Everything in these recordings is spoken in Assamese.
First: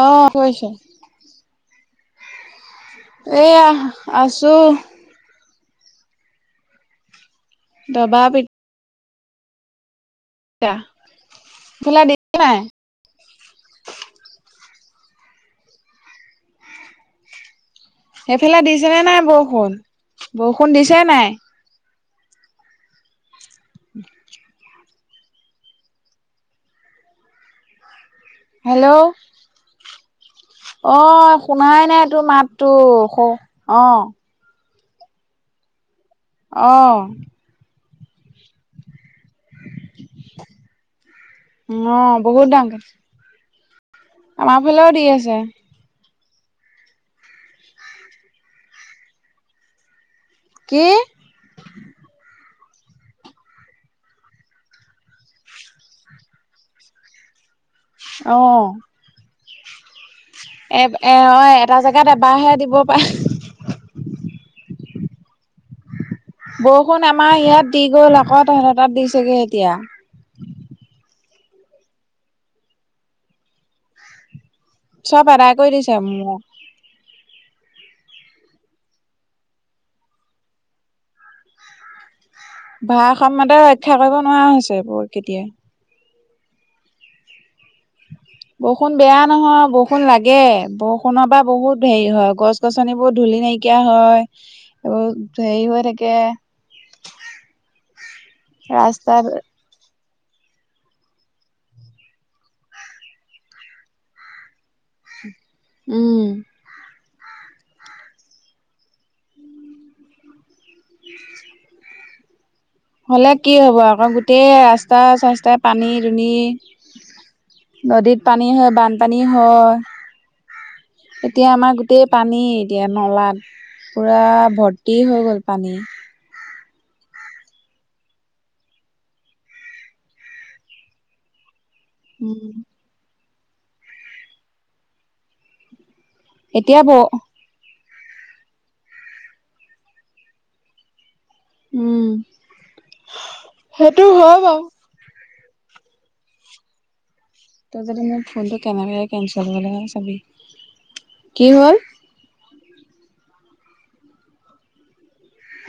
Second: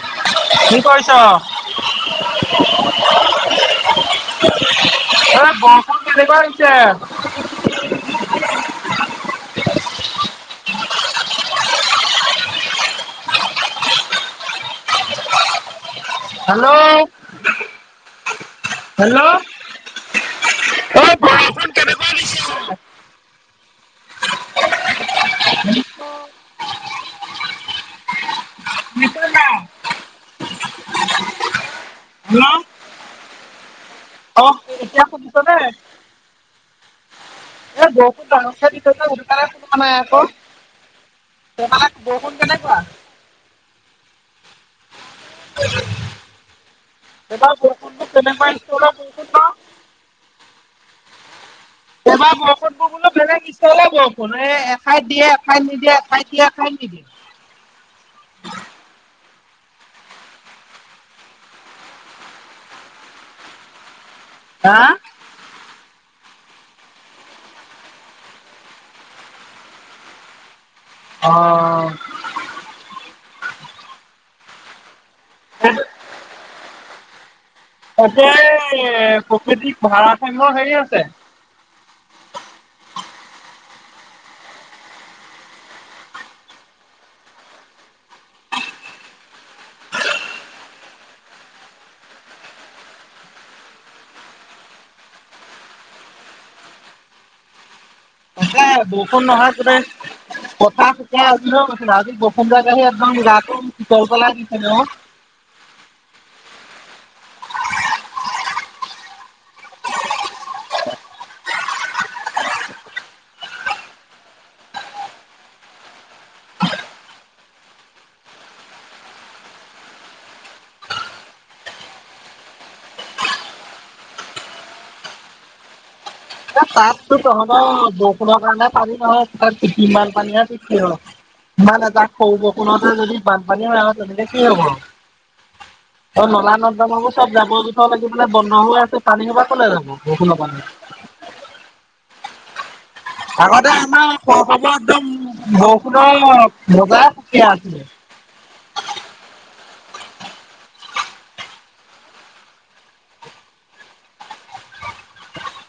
অ কৈছো অঁ এয়া আছো! অঁ, বৰষুণ কেনেকুৱা হৈছে! দবা- পিতা ফুলা দা নাই [unintelligible] হেল্ল' সেইফালে দিছে নে নাই, হেল্ল' বৰষুণ বৰষুণ দিছে নাই, কেনে বিছে [unintelligible] উ কি [inaudible] হেল্ল' অঁ, শুনাই নাই তোৰ মাতটো অঁ, অঁ, এতিয়া শুনিছ নে অঁ এ বৰষুত ডাঙৰ খাই দি থছে উকাৰে কোোৱা নাই আকৌ [unintelligible] তোমালাক বৰষুণ বহুত ডাঙৰকে কেনেুৱোৱাা [unintelligible] আমাৰ ফালেও দি আছে! এইবাৰ কষু তেনেকুৱা কষুোন ন [unintelligible] কি এবাৰ বৰষণবোৰ বোলো বেলেগ! [unintelligible] বৰষুণ এ এঠাইত দিয়ে, এঠাইত নিদিয়ে এঠাইত দিয় এ ঠাইত নিদিয়ে অঁ এ, এ, অঁ এটা জেগাত এবাৰহে দিব পায়! হাঁ বৰষুণ আমাৰ ইয়াত দি গ'ল! আকৌ তহঁত তাত দিছেগে এতিয়া! অঁ চব আদায় কৰি দিছে! ম ততে প্ৰকৃতিক ভাডাৰাঠং্য হেৰি আছে [unintelligible] ভাৰাস ম্যতা ৰক্ষা কৰিব নোৱাৰা হৈছে! বোৰ কেতিয়া হয় [unintelligible] বৰষুণ বেয়া নহয়, বৰষুণ লাগে, বৰষুণৰ পৰা বহুত হেৰি হয়, গছ গছ-গছনিবোৰ ধূলি নাইকিয়া হয়! এইবোৰ হেৰি হৈ থাকে। তে ৰাস্তাত বৰষুণ নহয় তোনে [unintelligible] কথা চুতিছেজ বসুন্ত গ আহি একদম গাটোতৰ পলাগিছে ন [unintelligible] উম। [inaudible] হ'লে কি হ'ব আকৌ গোটেই ৰাস্তা চাস্তাই পানী দুনি। নদীত পানী হয়, বানপানী হয়। এতিয়া আমাৰ গোটেই পানী এতিয়া নলাত। পুৰা ভৰ্তি হৈ গ'ল পানী। এ তাততো তহঁতৰ বৰষুণৰ কাৰণে পানী নহয় তাত যিমান পানী হয় কি নাই, নাই তাক স উম বৰষুণতে যদি বানপানী হয় তেনেলে কি হ'ব। অ', নলা এতিয়া নৰ্দমা ব চব যাবৰ জোথৰ লাগি পানে বন্ধ হৈ আছে পানী সবা কলে যাব বৰষুন। উম। আগতে সেইটো হয় বাৰু আমাৰ একদম বৰষুণৰ বজাৰ। তই য মোৰ ফোনটো কেনেকে কেনচেল হয় চাবি কি হ'ল?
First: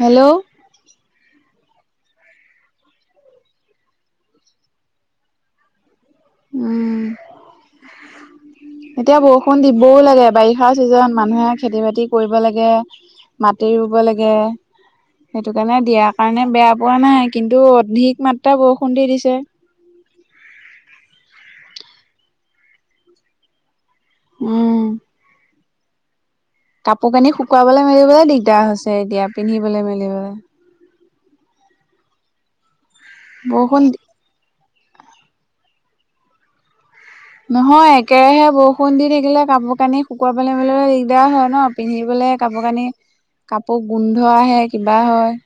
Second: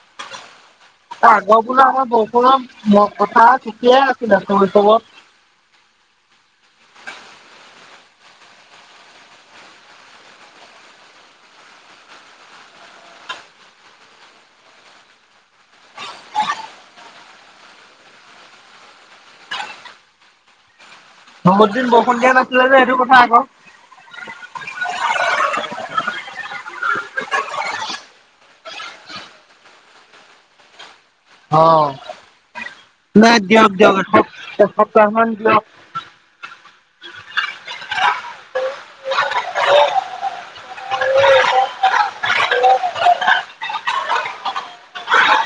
হেল্ল'। আগৰ বোলো আমাৰ বৰষুনৰ কথা ছুটিয়াই আছিলে চব চবত। উম। এতিয়া বৰষুণ দিবও লাগে বাৰিষাৰ চিজন মানুহে খেতি বাতি কৰিব লাগে। মাটি ৰুব লাগে। সেইটো কাৰণে দিয়াৰ কাৰণে বেয়া পোৱা নাই কিন্তু অধিক মাত্ৰা বৰষুণ দি দিছে। বহুত দিন বৰষুন দিয়া নাছিলে যে সেইটো কথা আকৌ। উম। কাপোৰ কানি শুকুৱাবলৈ মেলিবলৈ দিগদাৰ হৈছে এতিয়া পিন্ধিবলৈ মেলিবলৈ। অ', নাই দিয়ক, বৰষুণ দিয়ক এক সপ্তাহ মান দিয়ক। নহয় একেৰাহে বৰষুণ দি থাকিলে কাপোৰ কানি শুকুৱাই পেল মলৈ দিগদাৰ হয় ন। পিন্ধিবলৈ কাপোৰ কানি কাপোৰ গোন্ধ আহে কিবা হয়।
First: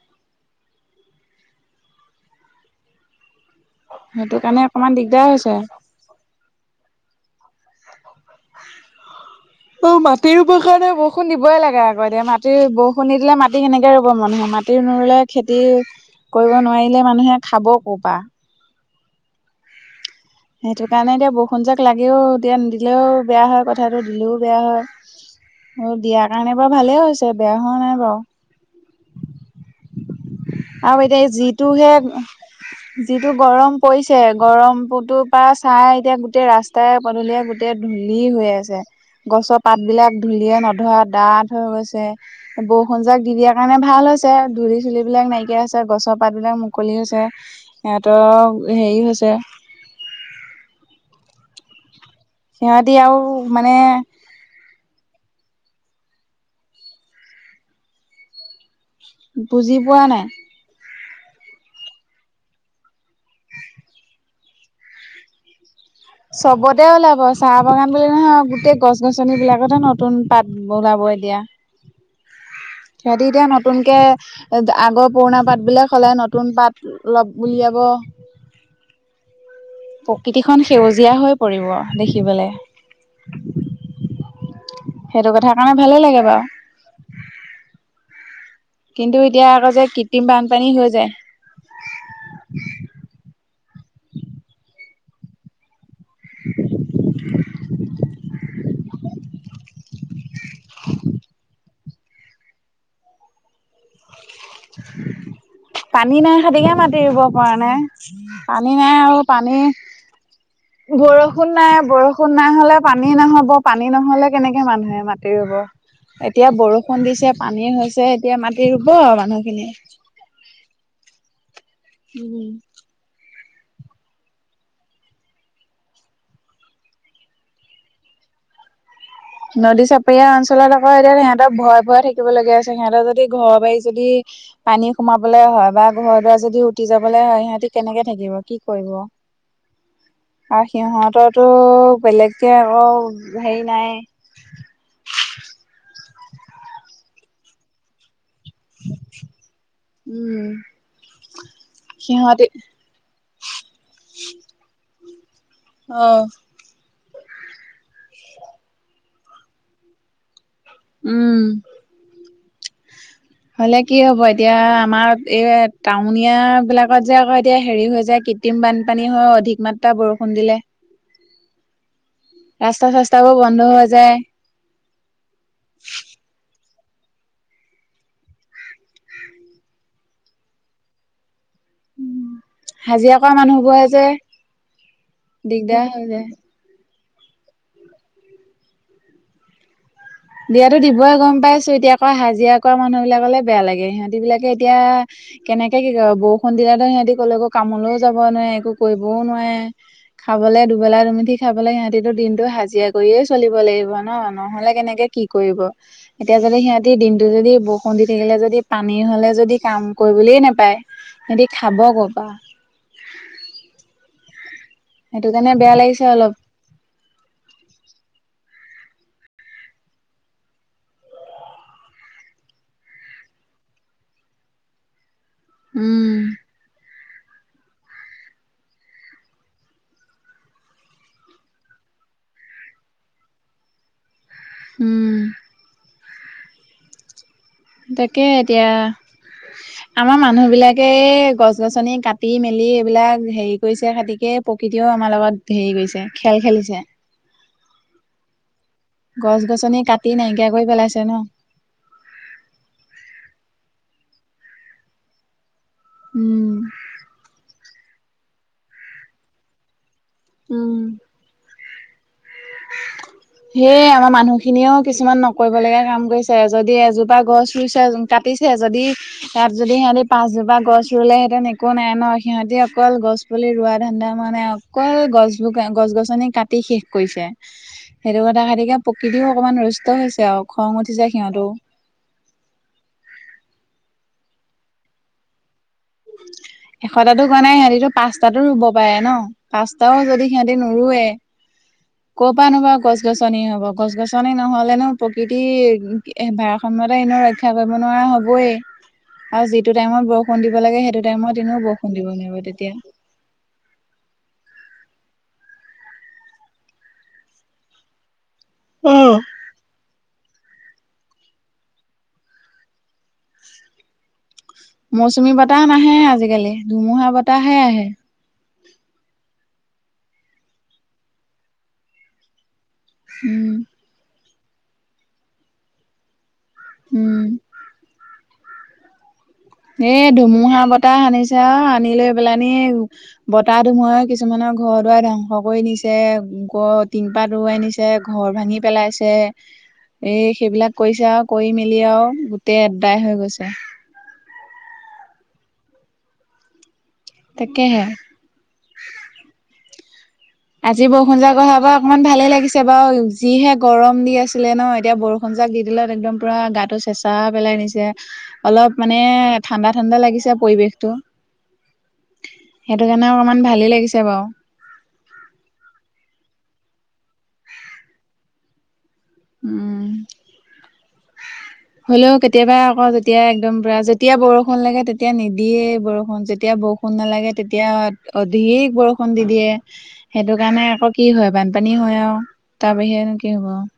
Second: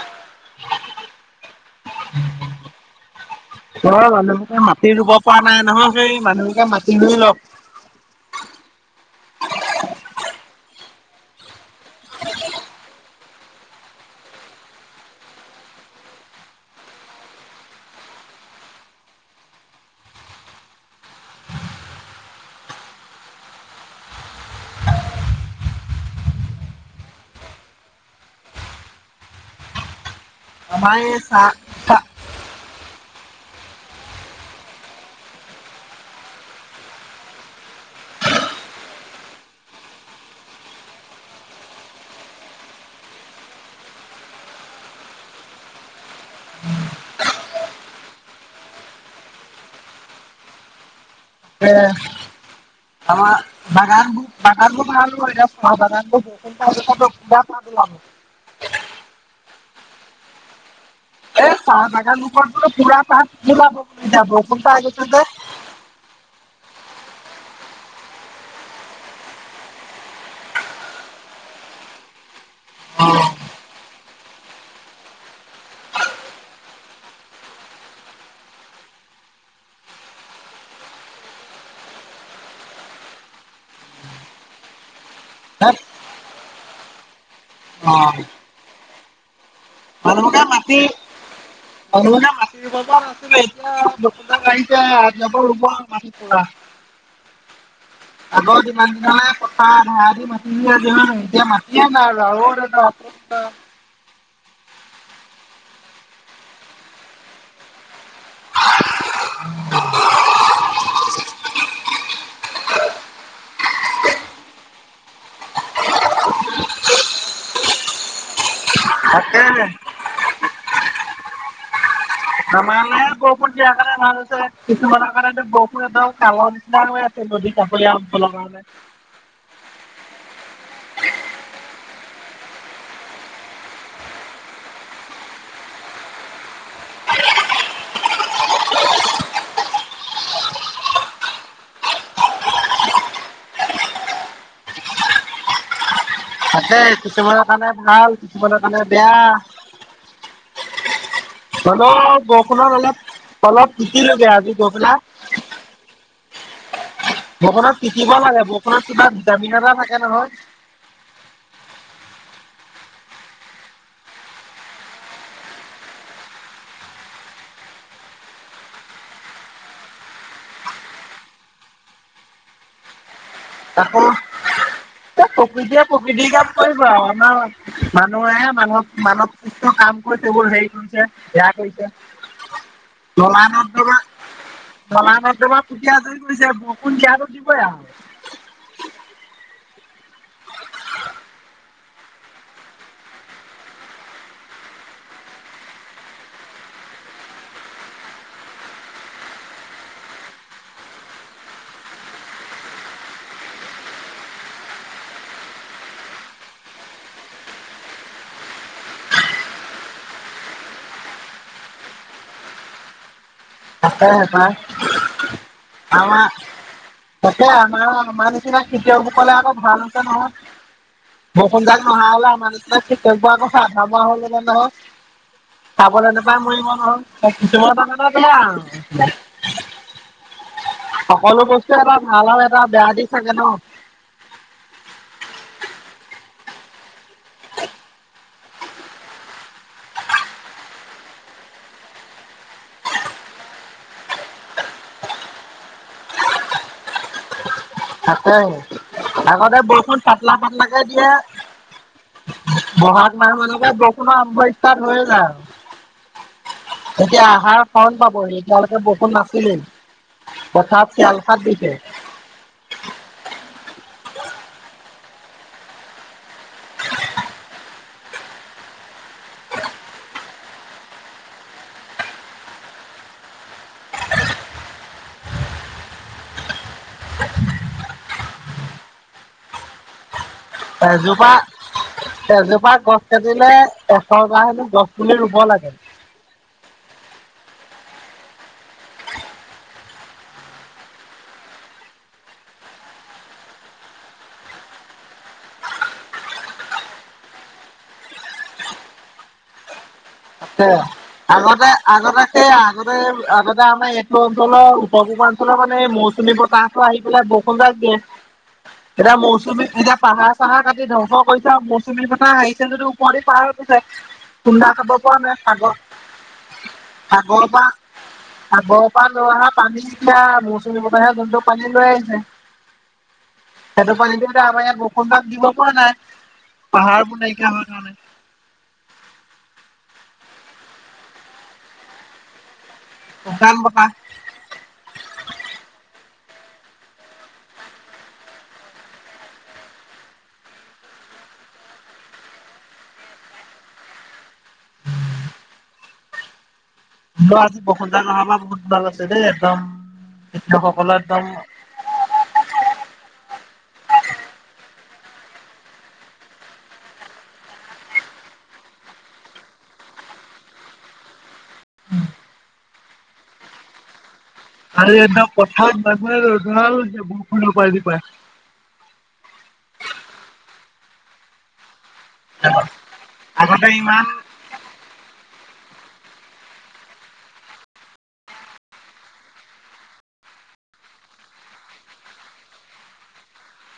তই সেইটো মানুহবোকে কাৰণে অকমান মাটি ৰুব দিগদাৰ পৰা হৈছে নাই নহয়, সেই মানুহবোকে মাতি ৰুই লওক। অ', মাটিৰ প্ৰষে বৰষুণ দিবই লাগে আকৌ এতিয়া মাটিৰ বৰষুণ নি দিলে মাটি কেনেকে ৰুব মানুহে মাটি। খেতি নুৰুলে খেতি কৰিব নোৱাৰিলে মানুহে খাব ক'ৰ পৰা। সেইটো কাৰণে এতিয়া বৰষুণ জাক লাগেও, এতিয়া নিদিলেও বেয়া হয় কথাটো দিলেও বেয়া হয়। অ', দিয়াৰ কাৰণে বাৰু ভালে হৈছে বেয়া হোৱা নাই বাৰু। আৰু এতিয়া যিটোহে। হয়। যিটো গৰম পৰিছে গৰমতো পৰা চাই এতিয়া গোটেই ৰাস্তাই পদূলিয় গো তেয়া ধূলি হৈ আছে গছৰ পাতবিলাক ধূলিয়ে নধৰা ডাঠ হৈ গৈছে। বৰষুণজাক দিয়াৰ কাৰণে ভাল হৈছে ধূল চুলিবিলাক নাইকিয়া। হৈছে গছৰ পাতবিলাক মুকলি হৈছে সিহঁতৰ হেৰি হৈছে। সিহঁতি আৰু আমাৰ মানে বাগান। বাগান [unintelligible] বুজি পোৱা নাই। এই চাহ বাগান লোকৰো পুৰা পাত ওলাব বুলি যাব খো গৈছে যে। চবতে ওলাব চাহ বাগান বুলি নহয় গোটেই গছ গছন বিলাকতে নতুন পাত। বগাব এতিয়া। সিহঁতি এতিয়া নতুনকৈ আগৰ পুৰণা পাতবিলাক সলাই নতুন পাত। অলপ উলিয়াব। প্ৰকৃতিখন সেউজীয়া হৈ পৰিব দেখিবলৈ। সেইটো কথা হেত কাৰণে ভালে লাগে বাৰু। অ কিন্তু এতিয়া আৰু যে কৃত্ৰিম ভালহকা [unintelligible] বানপানী মাটি হৈ যায় বানে [unintelligible] মাটি ৰু নাছিলে এতিয়া লুত [unintelligible] আহ়িছে নতুন ৰুব মাটি পৰা আগত যিমান দিনা পথাৰ ধাৰে দি যে মাটি দিয়ে যে এতিয়া মা [inaudible] হেই [inaudible] পানী নাই, সেইদিখে মাটি ৰুব পৰা নাই। পানী নাই আৰু পানী বৰষুণ নাই- বৰষুণ নাই হ'লে পানী নহ'ব পানী নহ'লে কেনেকে মানুহে মাটি ৰুব এতিয়া বৰষুণ দিছে, পানী হৈছে এতিয়া মাটি ৰুব আৰু মানুহখিনি। উম মানে বৰষুণ দিয়া কাৰণে ভাল হৈছে। কিছুমানৰ কাৰণে তো বৰষুণ একদম কালৰ নিচিনা হৈ আছে। [unintelligible] নদী চাপৰীয়া অঞ্চলত আকৌ এতিয়া সিহঁতে ভয়ে- ভয়ে থাকিবলগীয়া হৈছিল, সিহঁতৰ যদি ঘৰ- বাৰি যদি পানী সোমাবলে হয় বা ঘৰ দুৱাৰ যদি উটি যাবলৈ হয়, সিহঁতি কেনেকে থাকিব কি কৰিব। [inaudible] আৰু সিহঁতৰতো বেলেগকে আৰু হেৰি নাই তাকেই, কিছুমানৰ কাৰণে ভাল কিছুমানৰ কাৰণে বেয়া। উম অলপ সিহঁতি বৰষুণত অলপ- অলপ তিতিলোগে আজি গধুলা অ বৰষুণত তিতিব লাগে, বৰষুণত কিবা ভিটামিন এটা থাকে নহয়। উম হলে কি হ'ব, এতিয়া আমাৰ এই টাউনীয়া বিলাকত যে আকৌ এতিয়া হেৰি হৈ যায় কৃত্ৰিম বানপানী হয়, অধিক মাত্ৰা বৰষুণ দিলে। [unintelligible] ৰাস্তা- চাস্তাবোৰ বন আকৌ এ প্ৰকৃতিয়ে প্ৰকৃতিৰ কাম কৰিব আৰু, আমাৰ মানুহে মানুহক মানৱ সুস্থ কাম কৰি এইবোৰ হেৰি কৰিছে, বেয়া কৰিছে হাজিৰা কৰা নলায়- মানুহবোৰে নৰ্দমা যে নলা- নৰ্দমা দিগদাৰ পুতি হৈ যায় আজৰি কৰিছে, বৰষুণ দিয়াতো দিবই আৰু। দিয়াতো দিবই, গম পাইছো এতিয়া আকৌ হাজিৰা কৰা মানুহ বিলাকলৈ বেয়া লাগে, সিহঁতি বিলাকে এতিয়া কেনেকে কি কৰিব, বৰষুণ দিলে তো আকৌ সিহঁতি কলৈকো কামলৈও যাব নোৱাৰে, একো কৰিবও নোৱাৰে। খাবলৈ দুবেলা- দুমুঠি খাবলৈ সিহঁতি দিনটো হজিৰা কৰিয়ে চলিব লাগিব ন, নহলে কেনেকে কি কৰিব। এতিয়া যদি সিহঁতে দিনটো যদি বৰষুণ দি থাকিলে যদি পানী হলে যদি কাম কৰিবলৈ নাপায় সিহঁতি খাব ক'ৰপৰা? তাকে [unintelligible] সেইটো কাৰণে বেয়া লাগিছে অলপ। তাকে আমাৰ- আমাৰ নিচিনা খেতিয়কসকলে আকৌ [unintelligible] নহয় বৰষুণজাক নহা হ'লে আমাৰ নিচিনা খেতিয়কবোৰে আকৌ চাহকাপ বনাব চিলিণ্ডাৰত [unintelligible] খাবলৈ উম নোপায় মৰিব নোৱাৰো, খেতিয়কৰ কাৰনে বেয়া আৰু সকলো বস্তুৰে এটা ভাল আৰু এটা বেয়া দিশ থাকে ন। হম তাকে এতিয়া [unintelligible] আমাৰ মানুহবিলাকে গছ গছনি কাটি মেলি এইবিলাক হেৰি কৰিছে গতিকে প্ৰকৃতিও আমাৰ লগত হেৰি কৰিছে, খেল খেলিছে। তাকে গছ আগতে গছনি বৰষুণ কাটি পাতলা- নাইকিয়া কৰি পাতলাকে পেলাইছে ন দিয়ে। ব'হাগ মাহ মানৰপৰা বৰষুণ আৰম্ভ ষ্টাৰ্ট হৈয়ে যায়। উম এতিয়া আহাৰ, শাওন পাবহি এতিয়ালৈকে বৰষুণ নাছিলে। উম পথাৰত চিৰালফাত দিছে। [unintelligible] সেয়ে আমাৰ মানুহখিনিয়েও কিছুমান নকৰিবলগীয়া কাম কৰিছে। যদি এজোপা গছ ৰুইছে, কাটিছে যদি ইয়াত যদি সিহঁতি পাঁচজোপা গছ ৰুলে হেতেন একো নাই ন, সিহঁতি অকল গছ পুলি ৰোৱা ধান্দা মৰা নাই, অকল- অকল গছ বোৰ গছ-গছনি কাটি শেষ কৰিছে। সেইটো কথা কাৰনে প্ৰকৃতিও অকমান ৰুষ্ট হৈছে আৰু। খং উঠিছে এজোপা, সিহঁতও এজোপা গছ কাটিলে, এশটা হেনো গছ পুলি ৰুব লাগে। এশটাতো কোৱা নাই, সিহঁতিতো পাঁচতাতো ৰুব পাৰে ন। পাঁচটাও যদি সিহঁতেতি নোৰুৱে। ক'ৰ পৰা নো বাৰু গছ-গছনি হ'ব, গছ-গছনি নহ'লেনো প্ৰকৃতি সময়মতে এনেও ৰক্ষা কৰিব নোৱাৰা হ'বই, আৰু যিটো টাইমত ব তাকে, আগতে, আগতে সেই তেতিয়া আগতে -আগতে- এতিয়া আমাৰ এইটো অঞ্চলৰ উত্তৰ পূৰ্বাঞ্চলৰ মানে মৌচুমী বতাহটো আহি পেলাই বৰষুণ যাগ দিয়ে। অ এতিয়া মৌচুমী, এতিয়া পাহাৰ চাহাৰ কাটি ধ্বংস কৰিছে আৰু মৌচুমীৰ বতাহ আহিছে যদিও- ওপৰেদি পাৰ হৈ গৈছে, খুন্দা খাব- পৰা চুমী নাই বতাহ সাগৰ নাহে আজিকালি, ধুমুহা বতাহ সাগৰৰ হে পৰা আহে। সাগৰৰ পৰা লৈ অহা পানী যেতিয়া মৌচুমী বতাহ হে, যোনটোক পানী লৈ আহিছে উম্, সেইতো পানী দি আমাৰ ইয়াত বৰষুণ যাক দিব পৰা নাই, পাহাৰবোৰ উম নাইকিয়া হয় গ'ল কাৰণে। এ ধুমুহা বতাহ আানিছে আৰু আনি লৈ পেলানি বতাহ ধুমুহাই কিছু কিছুমানৰ ঘৰ দুৱাৰ ধ্বংস কৰি নিছে, ওপৰ তিনপাত উৰুৱাই নিছে, ঘৰ ভাঙি পেলাইছে। এই সেইবিলাক কৰিছে আৰু কৰি মেলি আৰু গোটেই এডাই হৈ গৈছে। মই আজি তাকেহে বৰষুণ জাক নহাৰ পৰা বহুত ভাল পাইছোঁ দেই একদম। আজি কৃষকসকলৰ বৰষুণ একদম যাক অহা পা অকণমান ভালেই লাগিছে বাৰু, যিহে গৰম দি আছিলে ন, এতিয়া বৰষুণ যাক দি দিলে একদম পুৰা গাটো চেষ্ঠ ঠাণ্ডা পেলাই নিছে, অলপ মানে ঠাণ্ডা ঠাণ্ডা লাগিছে পৰিৱেশটো। সেইটো কাৰণে অকমান ভালেই লাগিছে বাৰু। আৰু একদম পথাৰত মানুহে ন ধৰা হৈছে বৰষুণৰ পানী পাই। উম্ হ'লেও কেতিয়াবা আকৌ যেতিয়া একদম আগতে পুৰা, ইমান যেতিয়া বৰষুণ লাগে তেতিয়া তেতিয়া নিদিয়ে বৰষুণ, যেতিয়া বৰষুণ নালাগে তেতিয়া অধিক বৰষুণ দি দিয়ে। সেইটো কাৰণে আকৌ কি হয়, বানপানী হয় আৰু তাৰ বাহিৰেনো কি হ'ব আৰু।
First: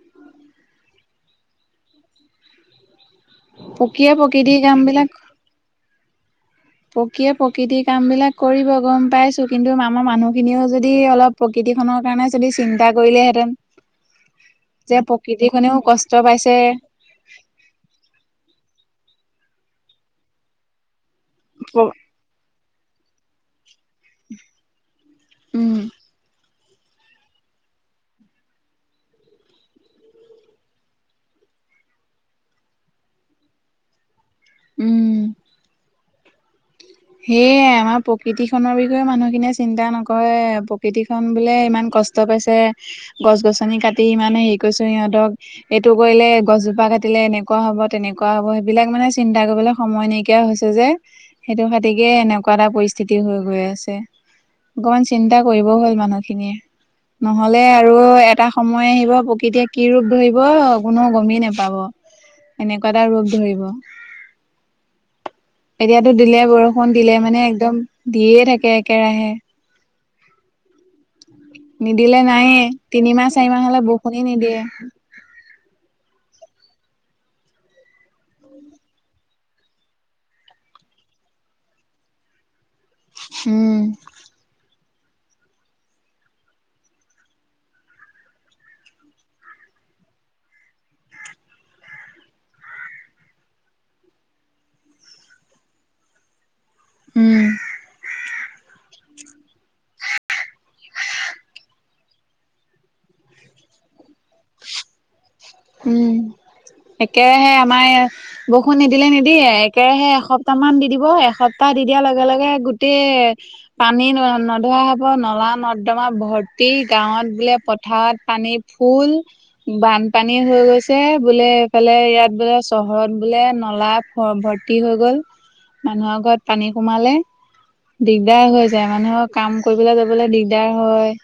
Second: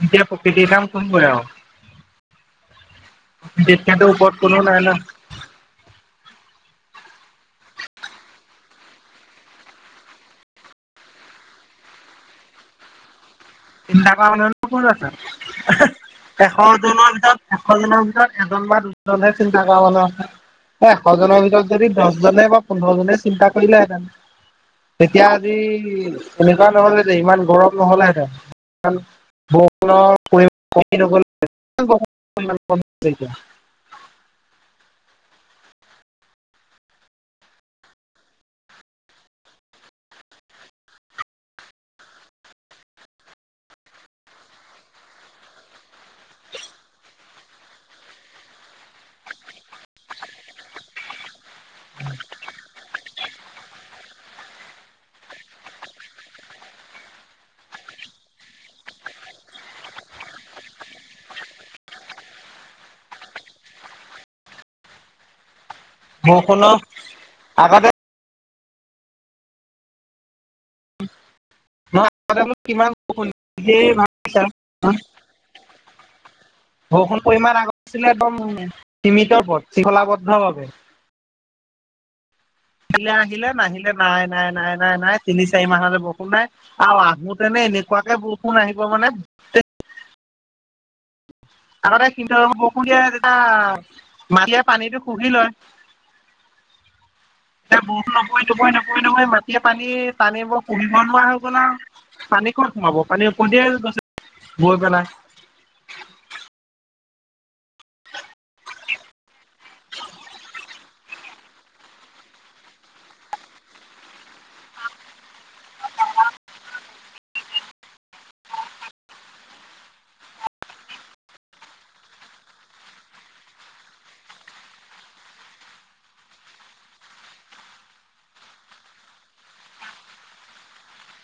তেতিয়া প্ৰকৃতিয়ে কাম খোব কৰে আৰু। তেতিয়াটো প্ৰকৃয়ে ওপৰত প্ৰকৃতিৰ কোনো কাম নাই ন। প্ৰকিয়ে প্ৰকৃতিৰ কাম বিলাক কৰিব গম পাইছোঁ, কিন্তু আমাৰ মানুহখিনিয়েও যদি অলপ প্ৰকৃতিখনৰ কাৰণে যদি চিন্তা কৰিলেহেঁতেন তিনিটাক মানুহ ক'ত যে আছে, প্ৰকৃতি খনেও কষ্ট এশ পাইছে জনৰ ভিতৰত। এশজনৰ ভিতৰত এজন বা দুজনহে চিন্তা কৰা মানুহ আছে। এশজনৰ ভিতৰত যদি দহ - জনে বা পোন্ধৰ জনে চিন্তা কৰিলেহেঁতেন, তেতিয়া আজি উম এনে - সা নহ'ল হেঁতেন ইমান নৰম নহ'লে হেতেন। পৰি কমি, উম্, সেয়ে, আমাৰ প্ৰকৃতি খনৰ বিষয়ে মানুহখিনিয়ে চিন্তা নকৰে, প্ৰকৃতিখন বোলে ইমান কষ্ট কষ্ট পাইছে, গছ-গছনি কাটি ইমানে হেৰি কৰিছো সিহঁতক এইটো কৰিলে, গছজোপা কাটিলে এনেকুৱা হ'ব, তেনেকুৱা হ'ব, সেইবিলাক মানে চিন্তা কৰিবলৈ সময় নাইকিয়া হৈছে যে, সেইটো খাতিকে এনেকুৱা এটা পৰিস্থিতি হৈ গৈ আছে। অকমান চিন্তা কৰিবও হ'ল, মানুহখিনিয়ে। নহ'লে আৰু এটা সময় আহিব প্ৰকৃতিয়ে কি ৰূপ ধৰিব কোনেও গমেই নেপাব। এনেকুৱা এটা ৰূপ ধৰিব। [unintelligible] এতিয়াটো দিলে বৰষুণৰ বৰষুণ দিলে মানে একদম আগতে দিয়েই থাকে একেৰাহে। নিদিলে নায়ে তিনিমাহ চাৰিমাহ হলে বৰষুণে নিদিয়ে [unintelligible] বৰষুণৰ পৰিমাণ আগত আছিলে একদম সীমিতৰ পথ শৃংখলাবদ্ধভাৱে। আহিলে আহিলে উম নাহিলে নাই নাই নাই নাই নাই তিন, চাৰি মাহলে বৰষুণ নাই। আৰু আহোতেনে এনেকুৱাকে বৰষুণ আহিব মানে আগতে [unintelligible] মাটিয়ে পানীটো শুহি লয়, উম এতিয়া বৰষূণৰ নপয় তুবই নপ [unintelligible] নহয় নহয় মাটিয়ে পানী টানিব শুহিব নোৱাৰা হৈ গ'ল আও। পানী ক'ত শুকাব পানী উফন্দিয়ে গৈছে গৈ পেলাই উম, একেৰাহে আমাৰ এইয়া বৰষুণ নিদিলে নিদিয়েই একেৰাহে এসপ্তাহ মান দি দিব, এসপ্তাহ দি দিয়াৰ লগে লগে গোটেই পানী নধৰা হ'ব নলা-নৰ্দমা ভৰ্তি, গাঁৱত বোলে পথাৰত পানী ফোল বান পানী হৈ গৈছে বোলে এইফালে ইয়াত বোলে চহৰত বোলে নলা ভ ভৰ্তি হৈ গ'ল মানুহৰ ঘৰত পানী সোমালে। দিগদাৰ হৈ যায়। মানুহৰ কাম কৰিবলে যাবলে দিগদাৰ হয়